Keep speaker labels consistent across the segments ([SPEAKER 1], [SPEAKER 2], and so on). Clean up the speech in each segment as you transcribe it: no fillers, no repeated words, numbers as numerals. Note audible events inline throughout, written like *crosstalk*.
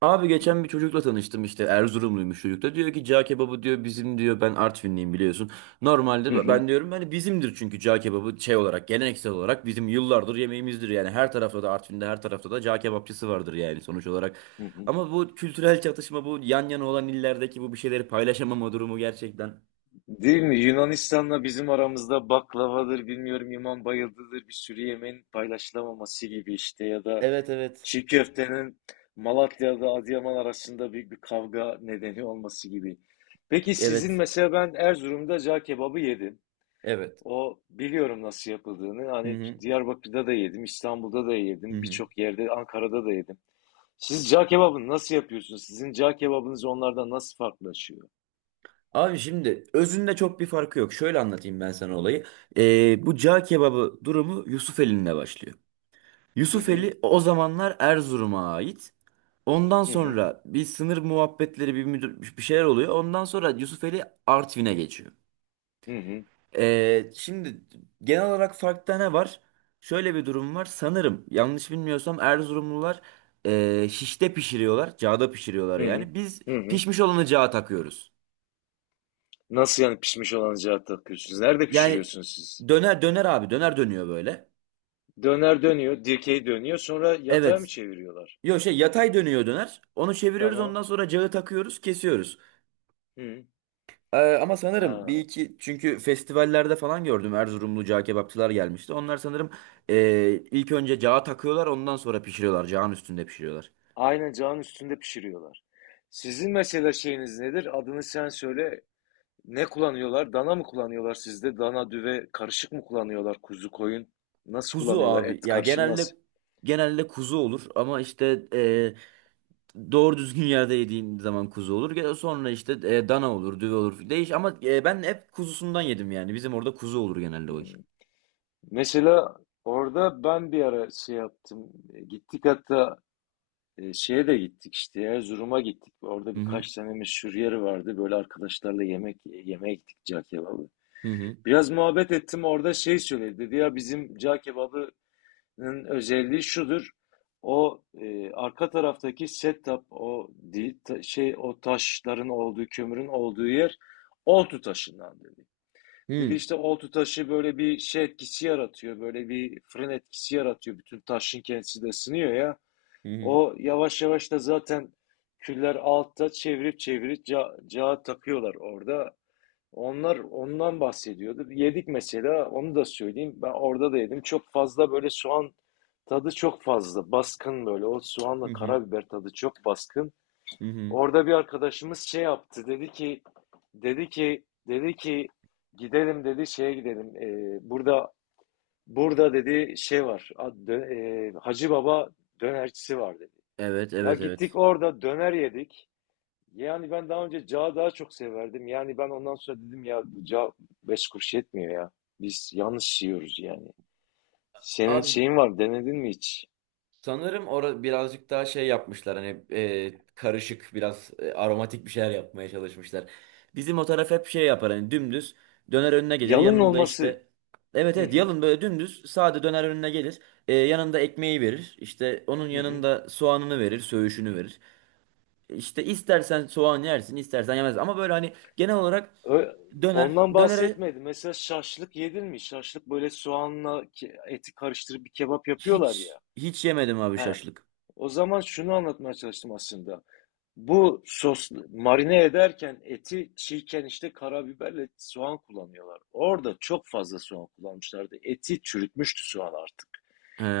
[SPEAKER 1] Abi geçen bir çocukla tanıştım işte Erzurumluymuş, çocuk da diyor ki cağ kebabı diyor bizim diyor, ben Artvinliyim biliyorsun.
[SPEAKER 2] Hı
[SPEAKER 1] Normalde
[SPEAKER 2] hı,
[SPEAKER 1] ben diyorum hani bizimdir, çünkü cağ kebabı şey olarak geleneksel olarak bizim yıllardır yemeğimizdir yani. Her tarafta da, Artvin'de her tarafta da cağ kebapçısı vardır yani sonuç olarak.
[SPEAKER 2] hı hı.
[SPEAKER 1] Ama bu kültürel çatışma, bu yan yana olan illerdeki bu bir şeyleri paylaşamama durumu gerçekten.
[SPEAKER 2] Değil mi? Yunanistan'la bizim aramızda baklavadır, bilmiyorum imam bayıldıdır bir sürü yemeğin paylaşılamaması gibi işte ya da
[SPEAKER 1] Evet, evet.
[SPEAKER 2] çiğ köftenin Malatya'da Adıyaman arasında büyük bir kavga nedeni olması gibi. Peki sizin
[SPEAKER 1] Evet.
[SPEAKER 2] mesela ben Erzurum'da cağ kebabı yedim.
[SPEAKER 1] Evet.
[SPEAKER 2] O biliyorum nasıl yapıldığını.
[SPEAKER 1] Hı
[SPEAKER 2] Hani
[SPEAKER 1] hı.
[SPEAKER 2] Diyarbakır'da da yedim, İstanbul'da da
[SPEAKER 1] Hı
[SPEAKER 2] yedim,
[SPEAKER 1] hı.
[SPEAKER 2] birçok yerde Ankara'da da yedim. Siz cağ kebabını nasıl yapıyorsunuz? Sizin cağ kebabınız onlardan nasıl farklılaşıyor?
[SPEAKER 1] Abi şimdi özünde çok bir farkı yok. Şöyle anlatayım ben sana olayı. Bu cağ kebabı durumu Yusufeli'nde başlıyor.
[SPEAKER 2] Hı hı,
[SPEAKER 1] Yusufeli o zamanlar Erzurum'a ait. Ondan
[SPEAKER 2] hı hı.
[SPEAKER 1] sonra bir sınır muhabbetleri, bir şeyler oluyor. Ondan sonra Yusufeli Artvin'e geçiyor.
[SPEAKER 2] Hı hı.
[SPEAKER 1] Şimdi genel olarak farkta ne var? Şöyle bir durum var. Sanırım yanlış bilmiyorsam Erzurumlular şişte pişiriyorlar. Cağda pişiriyorlar
[SPEAKER 2] Hı hı.
[SPEAKER 1] yani. Biz
[SPEAKER 2] Hı hı.
[SPEAKER 1] pişmiş olanı cağa takıyoruz.
[SPEAKER 2] Nasıl yani pişmiş olan cevap takıyorsunuz? Nerede
[SPEAKER 1] Yani
[SPEAKER 2] pişiriyorsunuz siz?
[SPEAKER 1] döner abi, döner dönüyor böyle.
[SPEAKER 2] Döner dönüyor, dikey dönüyor, sonra yatağa mı
[SPEAKER 1] Evet.
[SPEAKER 2] çeviriyorlar?
[SPEAKER 1] Yok şey, yatay dönüyor döner. Onu çeviriyoruz,
[SPEAKER 2] Tamam.
[SPEAKER 1] ondan sonra cağı takıyoruz, kesiyoruz.
[SPEAKER 2] Hı.
[SPEAKER 1] Ama sanırım
[SPEAKER 2] Ha.
[SPEAKER 1] bir iki, çünkü festivallerde falan gördüm, Erzurumlu cağ kebapçılar gelmişti. Onlar sanırım ilk önce cağı takıyorlar, ondan sonra pişiriyorlar. Cağın üstünde pişiriyorlar.
[SPEAKER 2] Aynen cağın üstünde pişiriyorlar. Sizin mesela şeyiniz nedir? Adını sen söyle. Ne kullanıyorlar? Dana mı kullanıyorlar sizde? Dana, düve karışık mı kullanıyorlar? Kuzu, koyun. Nasıl
[SPEAKER 1] Kuzu
[SPEAKER 2] kullanıyorlar? Et
[SPEAKER 1] abi ya,
[SPEAKER 2] karışımı nasıl?
[SPEAKER 1] genelde kuzu olur ama işte doğru düzgün yerde yediğin zaman kuzu olur. Sonra işte dana olur, düve olur. Değiş ama ben hep kuzusundan yedim yani. Bizim orada kuzu olur genelde o iş.
[SPEAKER 2] Hı. Mesela orada ben bir ara şey yaptım. Gittik hatta şeye de gittik işte Erzurum'a gittik. Orada
[SPEAKER 1] Hı hı.
[SPEAKER 2] birkaç tane meşhur yeri vardı. Böyle arkadaşlarla yemek yemeğe gittik cağ kebabı.
[SPEAKER 1] Hı hı.
[SPEAKER 2] Biraz muhabbet ettim orada şey söyledi. Dedi ya bizim cağ kebabının özelliği şudur. O arka taraftaki setup o değil, şey o taşların olduğu kömürün olduğu yer oltu taşından dedi.
[SPEAKER 1] Hı
[SPEAKER 2] Dedi
[SPEAKER 1] hı.
[SPEAKER 2] işte oltu taşı böyle bir şey etkisi yaratıyor. Böyle bir fırın etkisi yaratıyor. Bütün taşın kendisi de ısınıyor ya.
[SPEAKER 1] Hı hı.
[SPEAKER 2] O yavaş yavaş da zaten küller altta çevirip çevirip cağa takıyorlar orada. Onlar ondan bahsediyordu. Yedik mesela onu da söyleyeyim. Ben orada da yedim. Çok fazla böyle soğan tadı çok fazla. Baskın böyle. O
[SPEAKER 1] Hı
[SPEAKER 2] soğanla
[SPEAKER 1] hı.
[SPEAKER 2] karabiber tadı çok baskın.
[SPEAKER 1] Hı hı.
[SPEAKER 2] Orada bir arkadaşımız şey yaptı. Dedi ki gidelim dedi şeye gidelim. Burada dedi şey var. Hacı Baba dönercisi var dedi.
[SPEAKER 1] Evet,
[SPEAKER 2] Ya
[SPEAKER 1] evet,
[SPEAKER 2] gittik
[SPEAKER 1] evet.
[SPEAKER 2] orada döner yedik. Yani ben daha önce cağı daha çok severdim. Yani ben ondan sonra dedim ya bu cağ beş kuruş yetmiyor ya. Biz yanlış yiyoruz yani. Senin
[SPEAKER 1] Abi
[SPEAKER 2] şeyin var denedin mi hiç?
[SPEAKER 1] sanırım orada birazcık daha şey yapmışlar, hani karışık biraz aromatik bir şeyler yapmaya çalışmışlar. Bizim o taraf hep şey yapar, hani dümdüz döner önüne gelir,
[SPEAKER 2] Yalın
[SPEAKER 1] yanında
[SPEAKER 2] olması.
[SPEAKER 1] işte evet
[SPEAKER 2] Hı
[SPEAKER 1] evet
[SPEAKER 2] hı,
[SPEAKER 1] yalın, böyle dümdüz sade döner önüne gelir. Yanında ekmeği verir işte, onun
[SPEAKER 2] hı hı.
[SPEAKER 1] yanında soğanını verir, söğüşünü verir. İşte istersen soğan yersin istersen yemez, ama böyle hani genel olarak
[SPEAKER 2] Ö-
[SPEAKER 1] döner
[SPEAKER 2] Ondan
[SPEAKER 1] dönere
[SPEAKER 2] bahsetmedim. Mesela şaşlık yedin mi? Şaşlık böyle soğanla eti karıştırıp bir kebap yapıyorlar
[SPEAKER 1] hiç,
[SPEAKER 2] ya.
[SPEAKER 1] hiç yemedim abi
[SPEAKER 2] He.
[SPEAKER 1] şaşlık.
[SPEAKER 2] O zaman şunu anlatmaya çalıştım aslında. Bu sos marine ederken eti çiğken işte karabiberle soğan kullanıyorlar. Orada çok fazla soğan kullanmışlardı. Eti çürütmüştü soğan artık.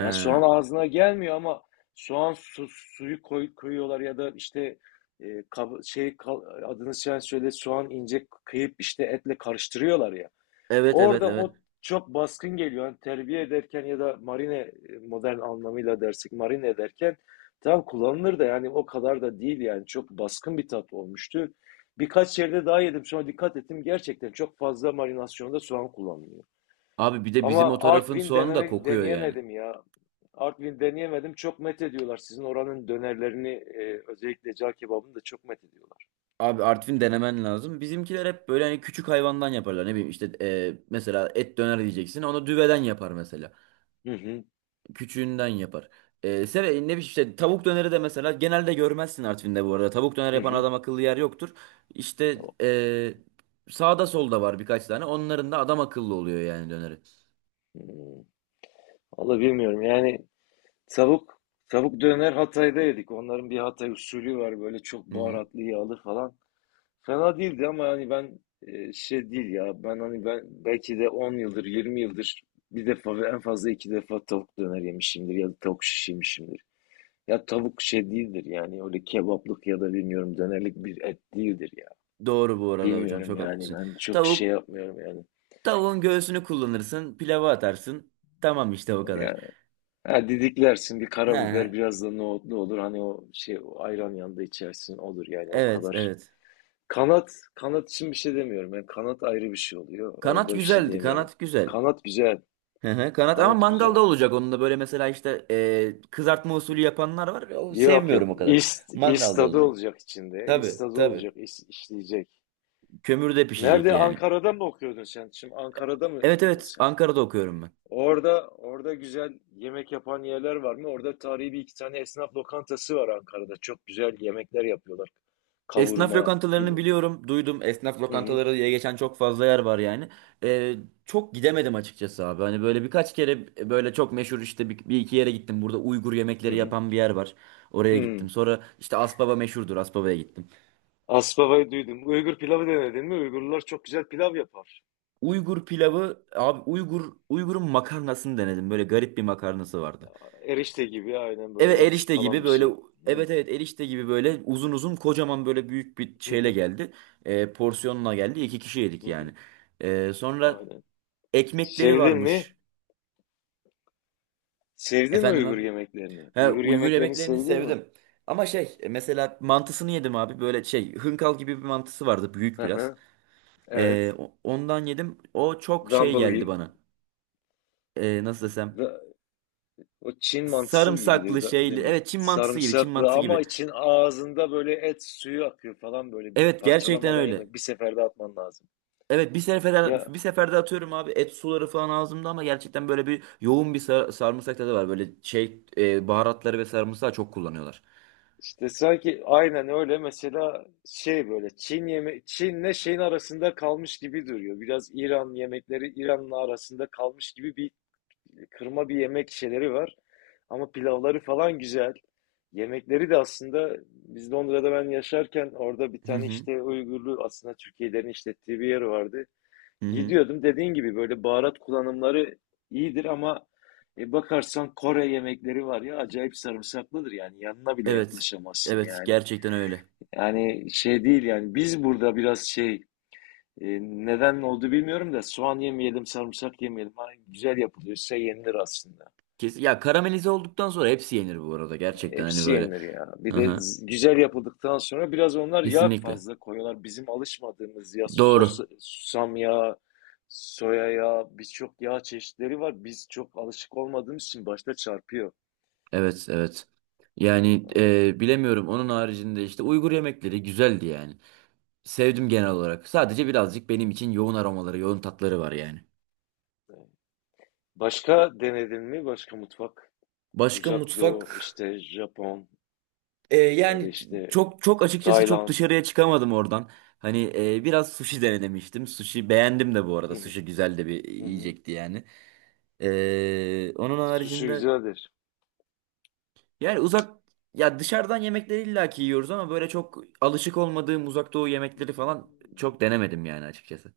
[SPEAKER 2] Yani soğan ağzına gelmiyor ama koyuyorlar ya da işte e, kab- şey kal- adını sen söyle soğan ince kıyıp işte etle karıştırıyorlar ya.
[SPEAKER 1] evet, evet,
[SPEAKER 2] Orada
[SPEAKER 1] evet.
[SPEAKER 2] o çok baskın geliyor. Yani terbiye ederken ya da modern anlamıyla dersek marine ederken tam kullanılır da yani o kadar da değil yani çok baskın bir tat olmuştu. Birkaç yerde daha yedim sonra dikkat ettim gerçekten çok fazla marinasyonda soğan kullanılıyor.
[SPEAKER 1] Abi bir de bizim o
[SPEAKER 2] Ama
[SPEAKER 1] tarafın
[SPEAKER 2] Artvin
[SPEAKER 1] soğanı da
[SPEAKER 2] denemek
[SPEAKER 1] kokuyor yani.
[SPEAKER 2] deneyemedim ya. Artvin deneyemedim. Çok met ediyorlar. Sizin oranın dönerlerini özellikle cağ kebabını da çok met ediyorlar.
[SPEAKER 1] Abi Artvin denemen lazım. Bizimkiler hep böyle hani küçük hayvandan yaparlar. Ne bileyim işte mesela et döner diyeceksin, onu düveden yapar mesela.
[SPEAKER 2] Hı hı.
[SPEAKER 1] Küçüğünden yapar. Ne bileyim işte tavuk döneri de mesela genelde görmezsin Artvin'de bu arada. Tavuk döner
[SPEAKER 2] Hı
[SPEAKER 1] yapan
[SPEAKER 2] hı.
[SPEAKER 1] adam akıllı yer yoktur. İşte sağda solda var birkaç tane. Onların da adam akıllı oluyor yani döneri.
[SPEAKER 2] Hı. Vallahi bilmiyorum yani. Tavuk, tavuk döner Hatay'da yedik. Onların bir Hatay usulü var böyle çok
[SPEAKER 1] Hı hı.
[SPEAKER 2] baharatlı yağlı falan. Fena değildi ama hani şey değil ya. Ben belki de 10 yıldır 20 yıldır bir defa ve en fazla iki defa tavuk döner yemişimdir ya da tavuk şiş yemişimdir. Ya tavuk şey değildir yani öyle kebaplık ya da bilmiyorum dönerlik bir et değildir ya.
[SPEAKER 1] Doğru bu arada hocam,
[SPEAKER 2] Bilmiyorum
[SPEAKER 1] çok
[SPEAKER 2] yani
[SPEAKER 1] haklısın.
[SPEAKER 2] ben çok şey
[SPEAKER 1] Tavuk,
[SPEAKER 2] yapmıyorum yani.
[SPEAKER 1] tavuğun göğsünü kullanırsın, pilava atarsın. Tamam işte o kadar.
[SPEAKER 2] Yani ha, didiklersin bir
[SPEAKER 1] He, he.
[SPEAKER 2] karabiber biraz da nohutlu olur. Hani o şey o ayran yanında içersin olur yani o
[SPEAKER 1] Evet,
[SPEAKER 2] kadar.
[SPEAKER 1] evet.
[SPEAKER 2] Kanat için bir şey demiyorum. Yani kanat ayrı bir şey oluyor.
[SPEAKER 1] Kanat
[SPEAKER 2] Orada bir şey
[SPEAKER 1] güzeldi.
[SPEAKER 2] diyemiyorum.
[SPEAKER 1] Kanat güzel.
[SPEAKER 2] Kanat güzel.
[SPEAKER 1] Hı hı. Kanat ama
[SPEAKER 2] Kanat güzel.
[SPEAKER 1] mangalda olacak, onun da böyle mesela işte kızartma usulü yapanlar var. O,
[SPEAKER 2] Yok yok.
[SPEAKER 1] sevmiyorum o kadar. Mangalda
[SPEAKER 2] İstadı
[SPEAKER 1] olacak.
[SPEAKER 2] olacak içinde.
[SPEAKER 1] Tabii,
[SPEAKER 2] İstadı
[SPEAKER 1] tabii.
[SPEAKER 2] olacak. İşleyecek.
[SPEAKER 1] Kömürde pişecek
[SPEAKER 2] Nerede?
[SPEAKER 1] yani.
[SPEAKER 2] Ankara'da mı okuyordun sen? Şimdi Ankara'da
[SPEAKER 1] Evet,
[SPEAKER 2] mıydın
[SPEAKER 1] evet,
[SPEAKER 2] sen?
[SPEAKER 1] Ankara'da okuyorum ben.
[SPEAKER 2] Orada güzel yemek yapan yerler var mı? Orada tarihi bir iki tane esnaf lokantası var Ankara'da. Çok güzel yemekler yapıyorlar.
[SPEAKER 1] Esnaf
[SPEAKER 2] Kavurma, pil.
[SPEAKER 1] lokantalarını biliyorum, duydum. Esnaf
[SPEAKER 2] Hı hı.
[SPEAKER 1] lokantaları diye geçen çok fazla yer var yani. Ee, Çok gidemedim açıkçası abi. Hani böyle birkaç kere böyle çok meşhur işte bir iki yere gittim. Burada Uygur
[SPEAKER 2] Hı
[SPEAKER 1] yemekleri
[SPEAKER 2] hı.
[SPEAKER 1] yapan bir yer var. Oraya gittim.
[SPEAKER 2] Hı.
[SPEAKER 1] Sonra işte Aspava meşhurdur, Aspava'ya gittim.
[SPEAKER 2] Aspava'yı duydum. Uygur pilavı denedin mi? Uygurlar çok güzel pilav yapar.
[SPEAKER 1] Uygur pilavı abi, Uygur'un makarnasını denedim. Böyle garip bir makarnası vardı.
[SPEAKER 2] Erişte gibi aynen böyle
[SPEAKER 1] Evet,
[SPEAKER 2] yatsı
[SPEAKER 1] erişte
[SPEAKER 2] falan
[SPEAKER 1] gibi
[SPEAKER 2] bir
[SPEAKER 1] böyle,
[SPEAKER 2] şey. Hı,
[SPEAKER 1] evet evet erişte gibi böyle uzun uzun kocaman böyle büyük bir
[SPEAKER 2] hı,
[SPEAKER 1] şeyle
[SPEAKER 2] hı,
[SPEAKER 1] geldi. Porsiyonla geldi. İki kişi yedik
[SPEAKER 2] hı, hı.
[SPEAKER 1] yani. Sonra
[SPEAKER 2] Aynen.
[SPEAKER 1] ekmekleri
[SPEAKER 2] Sevdin mi?
[SPEAKER 1] varmış.
[SPEAKER 2] Sevdin mi
[SPEAKER 1] Efendim
[SPEAKER 2] Uygur
[SPEAKER 1] abi.
[SPEAKER 2] yemeklerini?
[SPEAKER 1] He,
[SPEAKER 2] Uygur
[SPEAKER 1] Uygur
[SPEAKER 2] yemeklerini
[SPEAKER 1] yemeklerini
[SPEAKER 2] sevdin mi?
[SPEAKER 1] sevdim. Ama şey mesela mantısını yedim abi. Böyle şey hınkal gibi bir mantısı vardı.
[SPEAKER 2] Hı
[SPEAKER 1] Büyük biraz.
[SPEAKER 2] hı. Evet.
[SPEAKER 1] Ondan yedim. O çok şey
[SPEAKER 2] Dumble
[SPEAKER 1] geldi
[SPEAKER 2] gibi.
[SPEAKER 1] bana. Nasıl desem.
[SPEAKER 2] Da- O Çin mantısı gibidir
[SPEAKER 1] Sarımsaklı şeyli.
[SPEAKER 2] dumble.
[SPEAKER 1] Evet, Çin mantısı gibi. Çin
[SPEAKER 2] Sarımsaklı
[SPEAKER 1] mantısı
[SPEAKER 2] ama
[SPEAKER 1] gibi.
[SPEAKER 2] için ağzında böyle et suyu akıyor falan böyle bir
[SPEAKER 1] Evet gerçekten
[SPEAKER 2] parçalamadan
[SPEAKER 1] öyle.
[SPEAKER 2] yemek. Bir seferde atman lazım.
[SPEAKER 1] Evet,
[SPEAKER 2] Ya
[SPEAKER 1] bir seferde atıyorum abi, et suları falan ağzımda, ama gerçekten böyle bir yoğun bir sarımsak tadı var. Böyle şey baharatları ve sarımsağı çok kullanıyorlar.
[SPEAKER 2] İşte sanki aynen öyle mesela şey böyle Çin'le şeyin arasında kalmış gibi duruyor. Biraz İran yemekleri İran'la arasında kalmış gibi bir kırma bir yemek şeyleri var. Ama pilavları falan güzel. Yemekleri de aslında Londra'da ben yaşarken orada bir
[SPEAKER 1] Hı
[SPEAKER 2] tane
[SPEAKER 1] hı.
[SPEAKER 2] işte Uygurlu aslında Türkiye'lerin işlettiği bir yer vardı.
[SPEAKER 1] Hı hı.
[SPEAKER 2] Gidiyordum dediğin gibi böyle baharat kullanımları iyidir ama bakarsan Kore yemekleri var ya acayip sarımsaklıdır yani yanına bile
[SPEAKER 1] Evet.
[SPEAKER 2] yaklaşamazsın
[SPEAKER 1] Evet
[SPEAKER 2] yani.
[SPEAKER 1] gerçekten öyle.
[SPEAKER 2] Yani şey değil yani biz burada biraz neden oldu bilmiyorum da soğan yemeyelim sarımsak yemeyelim. Ha, güzel yapılıyorsa yenilir aslında.
[SPEAKER 1] Kes ya, karamelize olduktan sonra hepsi yenir bu arada, gerçekten hani
[SPEAKER 2] Hepsi
[SPEAKER 1] böyle.
[SPEAKER 2] yenilir ya. Bir
[SPEAKER 1] Hı
[SPEAKER 2] de
[SPEAKER 1] hı.
[SPEAKER 2] güzel yapıldıktan sonra biraz onlar yağ
[SPEAKER 1] Kesinlikle.
[SPEAKER 2] fazla koyuyorlar. Bizim alışmadığımız ya
[SPEAKER 1] Doğru.
[SPEAKER 2] susam yağı, soya yağı, birçok yağ çeşitleri var. Biz çok alışık olmadığımız için başta çarpıyor.
[SPEAKER 1] Evet, evet. Yani
[SPEAKER 2] Aldık.
[SPEAKER 1] bilemiyorum, onun haricinde işte Uygur yemekleri güzeldi yani. Sevdim genel olarak. Sadece birazcık benim için yoğun aromaları, yoğun tatları var yani.
[SPEAKER 2] Başka denedin mi? Başka mutfak?
[SPEAKER 1] Başka
[SPEAKER 2] Uzak Doğu,
[SPEAKER 1] mutfak
[SPEAKER 2] işte Japon ya
[SPEAKER 1] yani
[SPEAKER 2] da işte
[SPEAKER 1] çok açıkçası çok
[SPEAKER 2] Tayland.
[SPEAKER 1] dışarıya çıkamadım oradan. Hani biraz sushi denemiştim. Sushi beğendim de bu arada.
[SPEAKER 2] Hı hı,
[SPEAKER 1] Sushi güzel de bir
[SPEAKER 2] hı hı.
[SPEAKER 1] yiyecekti yani. Onun
[SPEAKER 2] Sushi
[SPEAKER 1] haricinde
[SPEAKER 2] güzeldir.
[SPEAKER 1] yani uzak, ya dışarıdan yemekleri illaki yiyoruz ama böyle çok alışık olmadığım uzak doğu yemekleri falan çok denemedim yani açıkçası.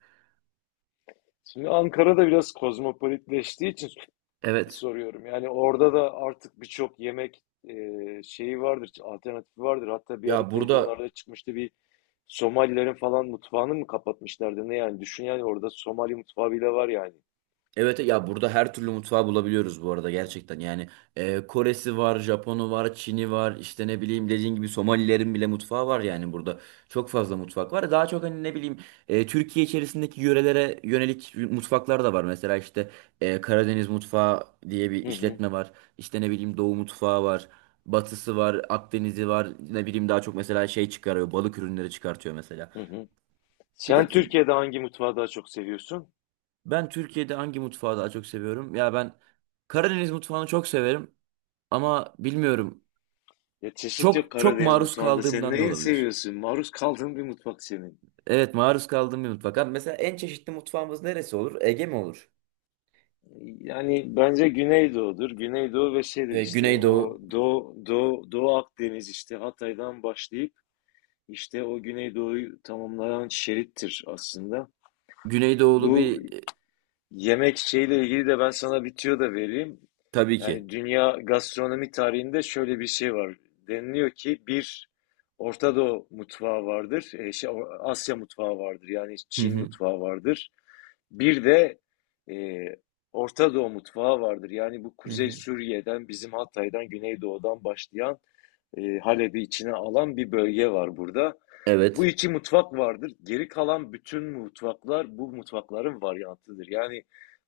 [SPEAKER 2] Şimdi Ankara'da biraz kozmopolitleştiği için
[SPEAKER 1] Evet.
[SPEAKER 2] soruyorum. Yani orada da artık birçok e, şeyi vardır, alternatifi vardır. Hatta bir ara
[SPEAKER 1] Ya burada,
[SPEAKER 2] televizyonlarda çıkmıştı bir Somalilerin falan mutfağını mı kapatmışlardı ne yani? Düşün yani orada Somali mutfağı bile var yani.
[SPEAKER 1] evet ya burada her türlü mutfağı bulabiliyoruz bu arada gerçekten. Yani Koresi var, Japonu var, Çin'i var, işte ne bileyim dediğin gibi Somalilerin bile mutfağı var yani burada. Çok fazla mutfak var. Daha çok hani ne bileyim Türkiye içerisindeki yörelere yönelik mutfaklar da var. Mesela işte Karadeniz mutfağı diye bir
[SPEAKER 2] Hı hı,
[SPEAKER 1] işletme var. İşte ne bileyim Doğu mutfağı var. Batısı var, Akdeniz'i var. Ne bileyim daha çok mesela şey çıkarıyor, balık ürünleri çıkartıyor mesela.
[SPEAKER 2] hı hı.
[SPEAKER 1] Bir de
[SPEAKER 2] Sen Türkiye'de hangi mutfağı daha çok seviyorsun?
[SPEAKER 1] ben Türkiye'de hangi mutfağı daha çok seviyorum? Ya ben Karadeniz mutfağını çok severim ama bilmiyorum.
[SPEAKER 2] Ya çeşit yok
[SPEAKER 1] Çok çok
[SPEAKER 2] Karadeniz
[SPEAKER 1] maruz
[SPEAKER 2] mutfağında. Sen
[SPEAKER 1] kaldığımdan da
[SPEAKER 2] neyi
[SPEAKER 1] olabilir.
[SPEAKER 2] seviyorsun? Maruz kaldığın bir mutfak senin.
[SPEAKER 1] Evet, maruz kaldığım bir mutfak. Abi mesela en çeşitli mutfağımız neresi olur? Ege mi olur?
[SPEAKER 2] Yani bence Güneydoğu'dur. Güneydoğu ve şeydir
[SPEAKER 1] E,
[SPEAKER 2] işte o
[SPEAKER 1] Güneydoğu.
[SPEAKER 2] Doğu Akdeniz işte Hatay'dan başlayıp İşte o Güneydoğu'yu tamamlayan şerittir aslında.
[SPEAKER 1] Güneydoğulu
[SPEAKER 2] Bu
[SPEAKER 1] bir
[SPEAKER 2] yemek şeyle ilgili de ben sana bir tüyo da vereyim.
[SPEAKER 1] tabii ki.
[SPEAKER 2] Yani dünya gastronomi tarihinde şöyle bir şey var. Deniliyor ki bir Orta Doğu mutfağı vardır, Asya mutfağı vardır yani
[SPEAKER 1] Hı
[SPEAKER 2] Çin
[SPEAKER 1] hı.
[SPEAKER 2] mutfağı vardır. Bir de e, Orta Doğu mutfağı vardır. Yani bu
[SPEAKER 1] Hı
[SPEAKER 2] Kuzey
[SPEAKER 1] hı.
[SPEAKER 2] Suriye'den, bizim Hatay'dan, Güneydoğu'dan başlayan Halep'i içine alan bir bölge var burada. Bu
[SPEAKER 1] Evet.
[SPEAKER 2] iki mutfak vardır. Geri kalan bütün mutfaklar bu mutfakların varyantıdır. Yani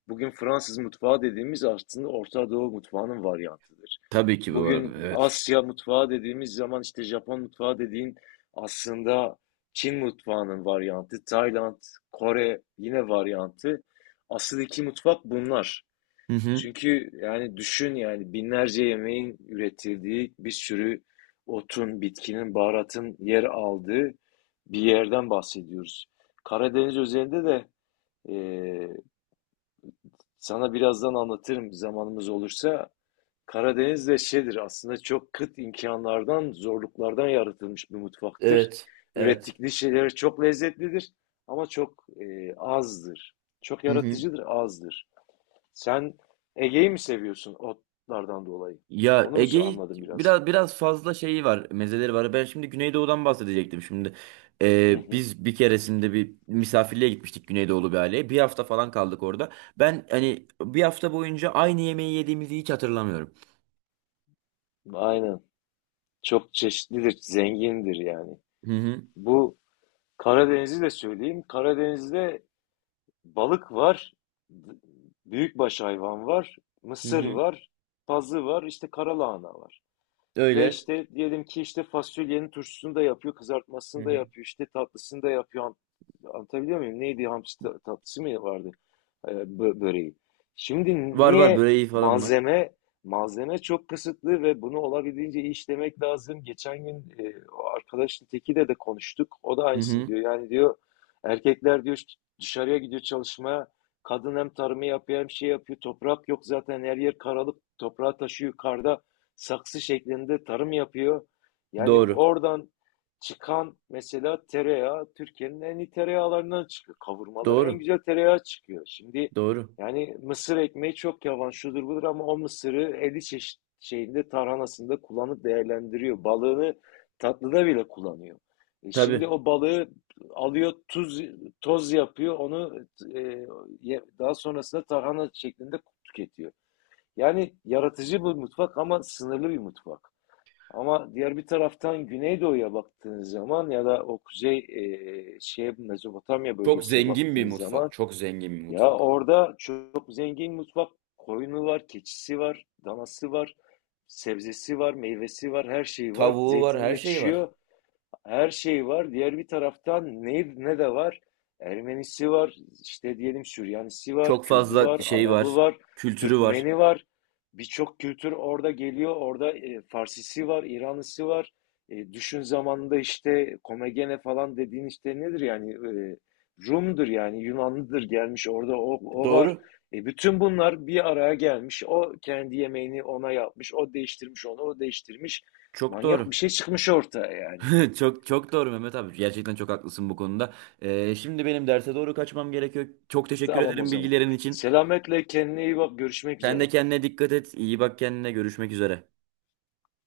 [SPEAKER 2] bugün Fransız mutfağı dediğimiz aslında Orta Doğu mutfağının varyantıdır.
[SPEAKER 1] Tabii ki bu arada.
[SPEAKER 2] Bugün
[SPEAKER 1] Evet.
[SPEAKER 2] Asya mutfağı dediğimiz zaman işte Japon mutfağı dediğin aslında Çin mutfağının varyantı, Tayland, Kore yine varyantı. Asıl iki mutfak bunlar.
[SPEAKER 1] Hı hı.
[SPEAKER 2] Çünkü yani düşün yani binlerce yemeğin üretildiği bir sürü otun, bitkinin, baharatın yer aldığı bir yerden bahsediyoruz. Karadeniz üzerinde de e, sana birazdan anlatırım zamanımız olursa. Karadeniz de şeydir aslında çok kıt imkanlardan, zorluklardan yaratılmış bir mutfaktır.
[SPEAKER 1] Evet. Evet.
[SPEAKER 2] Ürettikleri şeyler çok lezzetlidir ama azdır. Çok
[SPEAKER 1] Hı hı.
[SPEAKER 2] yaratıcıdır, azdır. Sen Ege'yi mi seviyorsun otlardan dolayı?
[SPEAKER 1] Ya
[SPEAKER 2] Onu mu
[SPEAKER 1] Ege'yi
[SPEAKER 2] anladım biraz?
[SPEAKER 1] biraz, biraz fazla şeyi var, mezeleri var. Ben şimdi Güneydoğu'dan bahsedecektim şimdi.
[SPEAKER 2] Hı hı.
[SPEAKER 1] Biz bir keresinde bir misafirliğe gitmiştik, Güneydoğulu bir aileye. Bir hafta falan kaldık orada. Ben hani bir hafta boyunca aynı yemeği yediğimizi hiç hatırlamıyorum.
[SPEAKER 2] Aynen. Çok çeşitlidir, zengindir yani.
[SPEAKER 1] Hı hı.
[SPEAKER 2] Bu Karadeniz'i de söyleyeyim. Karadeniz'de balık var, b- büyükbaş hayvan var,
[SPEAKER 1] Hı
[SPEAKER 2] mısır
[SPEAKER 1] hı.
[SPEAKER 2] var, pazı var, işte karalahana var. Ve
[SPEAKER 1] Öyle.
[SPEAKER 2] işte diyelim ki işte fasulyenin turşusunu da yapıyor,
[SPEAKER 1] Hı
[SPEAKER 2] kızartmasını da
[SPEAKER 1] hı.
[SPEAKER 2] yapıyor, işte tatlısını da yapıyor. Anlatabiliyor muyum? Neydi hamsi tatlısı mı vardı böreği? Şimdi
[SPEAKER 1] Var, var
[SPEAKER 2] niye
[SPEAKER 1] böreği falan var.
[SPEAKER 2] malzeme malzeme çok kısıtlı ve bunu olabildiğince iyi işlemek lazım. Geçen o arkadaşın tekiyle de konuştuk. O da
[SPEAKER 1] Hı
[SPEAKER 2] aynısını
[SPEAKER 1] hı.
[SPEAKER 2] diyor. Yani diyor erkekler diyor dışarıya gidiyor çalışmaya. Kadın hem tarımı yapıyor hem şey yapıyor. Toprak yok zaten her yer karalık. Toprağı taşıyor karda saksı şeklinde tarım yapıyor. Yani
[SPEAKER 1] Doğru.
[SPEAKER 2] oradan çıkan mesela tereyağı Türkiye'nin en iyi tereyağlarından çıkıyor. Kavurmalar en
[SPEAKER 1] Doğru.
[SPEAKER 2] güzel tereyağı çıkıyor. Şimdi
[SPEAKER 1] Doğru.
[SPEAKER 2] yani mısır ekmeği çok yavan şudur budur ama o mısırı 50 çeşit şeyinde tarhanasında kullanıp değerlendiriyor. Balığını tatlıda bile kullanıyor. E şimdi
[SPEAKER 1] Tabii.
[SPEAKER 2] o balığı alıyor tuz toz yapıyor onu e, daha sonrasında tarhana şeklinde tüketiyor. Yani yaratıcı bir mutfak ama sınırlı bir mutfak. Ama diğer bir taraftan Güneydoğu'ya baktığınız zaman ya da o kuzey e, şey Mezopotamya
[SPEAKER 1] Çok
[SPEAKER 2] bölgesine
[SPEAKER 1] zengin bir
[SPEAKER 2] baktığınız zaman
[SPEAKER 1] mutfak. Çok zengin bir
[SPEAKER 2] ya
[SPEAKER 1] mutfak.
[SPEAKER 2] orada çok zengin mutfak koyunu var, keçisi var, danası var, sebzesi var, meyvesi var, her şeyi var.
[SPEAKER 1] Tavuğu var,
[SPEAKER 2] Zeytini
[SPEAKER 1] her şey var.
[SPEAKER 2] yetişiyor her şey var. Diğer bir taraftan ne de var? Ermenisi var, işte diyelim Süryanisi var,
[SPEAKER 1] Çok
[SPEAKER 2] Kürdü
[SPEAKER 1] fazla
[SPEAKER 2] var,
[SPEAKER 1] şey
[SPEAKER 2] Arabı
[SPEAKER 1] var,
[SPEAKER 2] var,
[SPEAKER 1] kültürü var.
[SPEAKER 2] Türkmeni var. Birçok kültür orada geliyor. Orada Farsisi var, İranlısı var. E, düşün zamanında işte Komagene falan dediğin işte nedir yani? E, Rum'dur yani Yunanlıdır gelmiş orada o var.
[SPEAKER 1] Doğru.
[SPEAKER 2] E, bütün bunlar bir araya gelmiş. O kendi yemeğini ona yapmış, o değiştirmiş onu, o değiştirmiş.
[SPEAKER 1] Çok
[SPEAKER 2] Manyak bir
[SPEAKER 1] doğru.
[SPEAKER 2] şey çıkmış ortaya yani.
[SPEAKER 1] *laughs* Çok çok doğru Mehmet abi. Gerçekten çok haklısın bu konuda. Şimdi benim derse doğru kaçmam gerekiyor. Çok teşekkür
[SPEAKER 2] Tamam o
[SPEAKER 1] ederim
[SPEAKER 2] zaman.
[SPEAKER 1] bilgilerin için.
[SPEAKER 2] Selametle kendine iyi bak. Görüşmek
[SPEAKER 1] Sen de
[SPEAKER 2] üzere.
[SPEAKER 1] kendine dikkat et. İyi bak kendine. Görüşmek üzere.